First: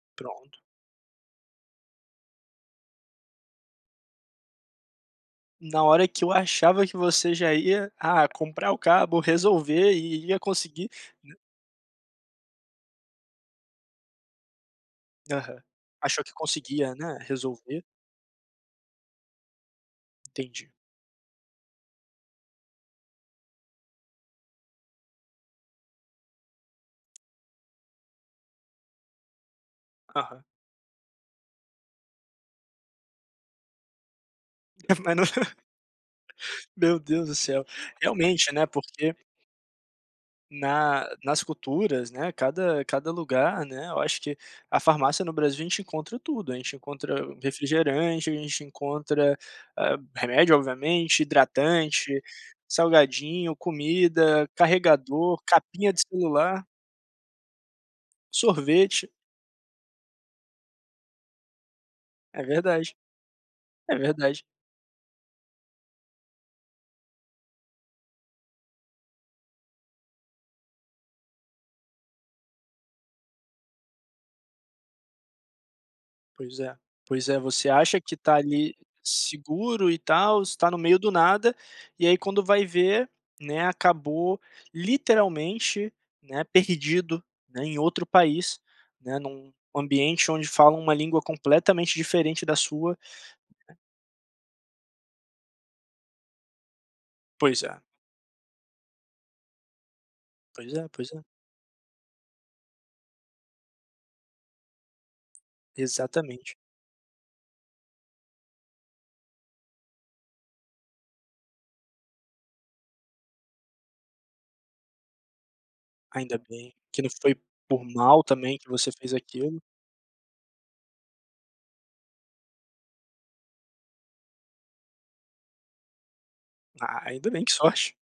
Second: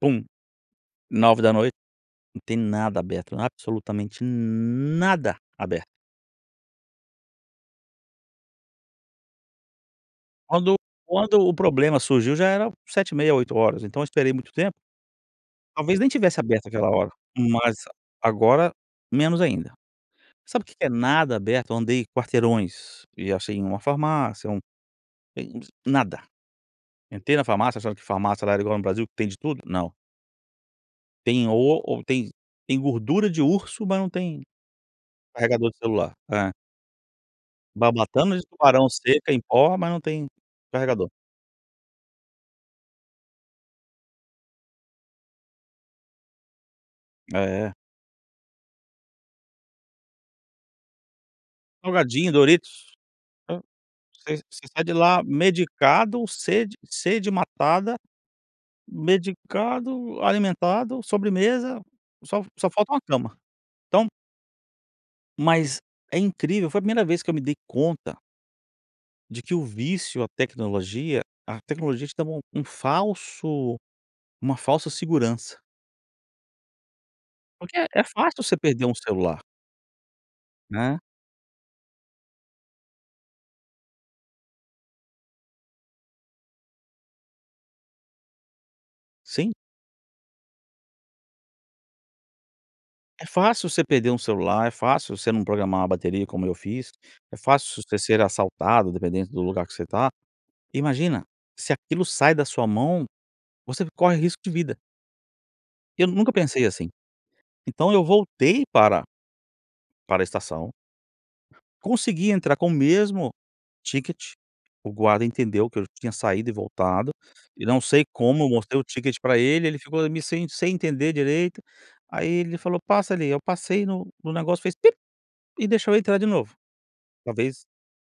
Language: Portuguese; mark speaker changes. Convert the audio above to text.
Speaker 1: Bum,
Speaker 2: Pronto.
Speaker 1: 21:00, não tem nada aberto, absolutamente nada
Speaker 2: Na
Speaker 1: aberto.
Speaker 2: hora que eu achava, que você já ia, ah, comprar o cabo, resolver e ia
Speaker 1: Quando
Speaker 2: conseguir, né.
Speaker 1: quando o problema surgiu, já era 19:30, 20:00, então eu esperei muito tempo
Speaker 2: Aham,
Speaker 1: talvez nem
Speaker 2: achou que
Speaker 1: tivesse aberto aquela
Speaker 2: conseguia,
Speaker 1: hora,
Speaker 2: né,
Speaker 1: mas
Speaker 2: resolver?
Speaker 1: agora menos ainda. Sabe, o
Speaker 2: Entendi.
Speaker 1: que que é nada aberto, eu andei quarteirões, e achei em uma farmácia um, eh, ens nada. Entrei na farmácia, sabe, que farmácia lá igual no Brasil que tem de tudo? Não.
Speaker 2: Aham.
Speaker 1: Tem o ou tem tem gordura de urso, mas não tem
Speaker 2: Ah, mas no
Speaker 1: carregador de celular, é.
Speaker 2: meu Deus do céu,
Speaker 1: Barbatanas de
Speaker 2: realmente, né,
Speaker 1: tubarão
Speaker 2: porque
Speaker 1: seca em pó, mas não tem
Speaker 2: na
Speaker 1: carregador.
Speaker 2: nas culturas, né, cada cada lugar, né, eu acho que a farmácia no Brasil, a gente encontra tudo, a gente encontra
Speaker 1: É.
Speaker 2: refrigerante, a gente encontra, hã, remédio obviamente, hidratante,
Speaker 1: Salgadinho, doritos,
Speaker 2: salgadinho,
Speaker 1: vo você
Speaker 2: comida,
Speaker 1: você sai de lá
Speaker 2: carregador, capinha de
Speaker 1: medicado,
Speaker 2: celular.
Speaker 1: sede sede matada,
Speaker 2: Sorvete.
Speaker 1: medicado, alimentado, sobremesa,
Speaker 2: É
Speaker 1: só só falta
Speaker 2: verdade,
Speaker 1: uma cama.
Speaker 2: é
Speaker 1: Então
Speaker 2: verdade.
Speaker 1: Mas é incrível, foi a 1º vez que eu me dei conta de que o vício à tecnologia, a tecnologia te dá um um falso uma falsa segurança.
Speaker 2: Pois é, pois é você
Speaker 1: Porque é
Speaker 2: acha
Speaker 1: é
Speaker 2: que tá
Speaker 1: fácil, você
Speaker 2: ali
Speaker 1: perder um celular.
Speaker 2: seguro, e tal, você tá no meio
Speaker 1: Né?
Speaker 2: do nada, e aí quando vai ver, né, acabou literalmente, né, perdido, né, em outro país, né,
Speaker 1: Sim.
Speaker 2: num ambiente, onde falam uma língua completamente diferente da sua.
Speaker 1: É fácil você perder um celular, é fácil você não programar uma bateria como eu fiz, é
Speaker 2: Pois é.
Speaker 1: fácil você ser assaltado, dependendo do lugar que você tá.
Speaker 2: Pois é, pois é.
Speaker 1: Imagina, se aquilo sai da sua mão, você corre risco de vida. Eu nunca
Speaker 2: Exatamente.
Speaker 1: pensei, assim. Então eu voltei para para estação consegui entrar com o mesmo ticket, o guarda entendeu que eu tinha
Speaker 2: Ainda
Speaker 1: saído e
Speaker 2: bem que não
Speaker 1: voltado,
Speaker 2: foi
Speaker 1: e não
Speaker 2: por
Speaker 1: sei
Speaker 2: mal,
Speaker 1: como,
Speaker 2: também, que
Speaker 1: mostrei o
Speaker 2: você fez
Speaker 1: ticket pra
Speaker 2: aquilo.
Speaker 1: ele, ele ficou ali sem sem entender direito, aí ele falou: “Passa ali,” eu passei no no negócio fez, bip, e deixou eu entrar de novo.
Speaker 2: Ah, ainda bem, que
Speaker 1: Talvez
Speaker 2: sorte.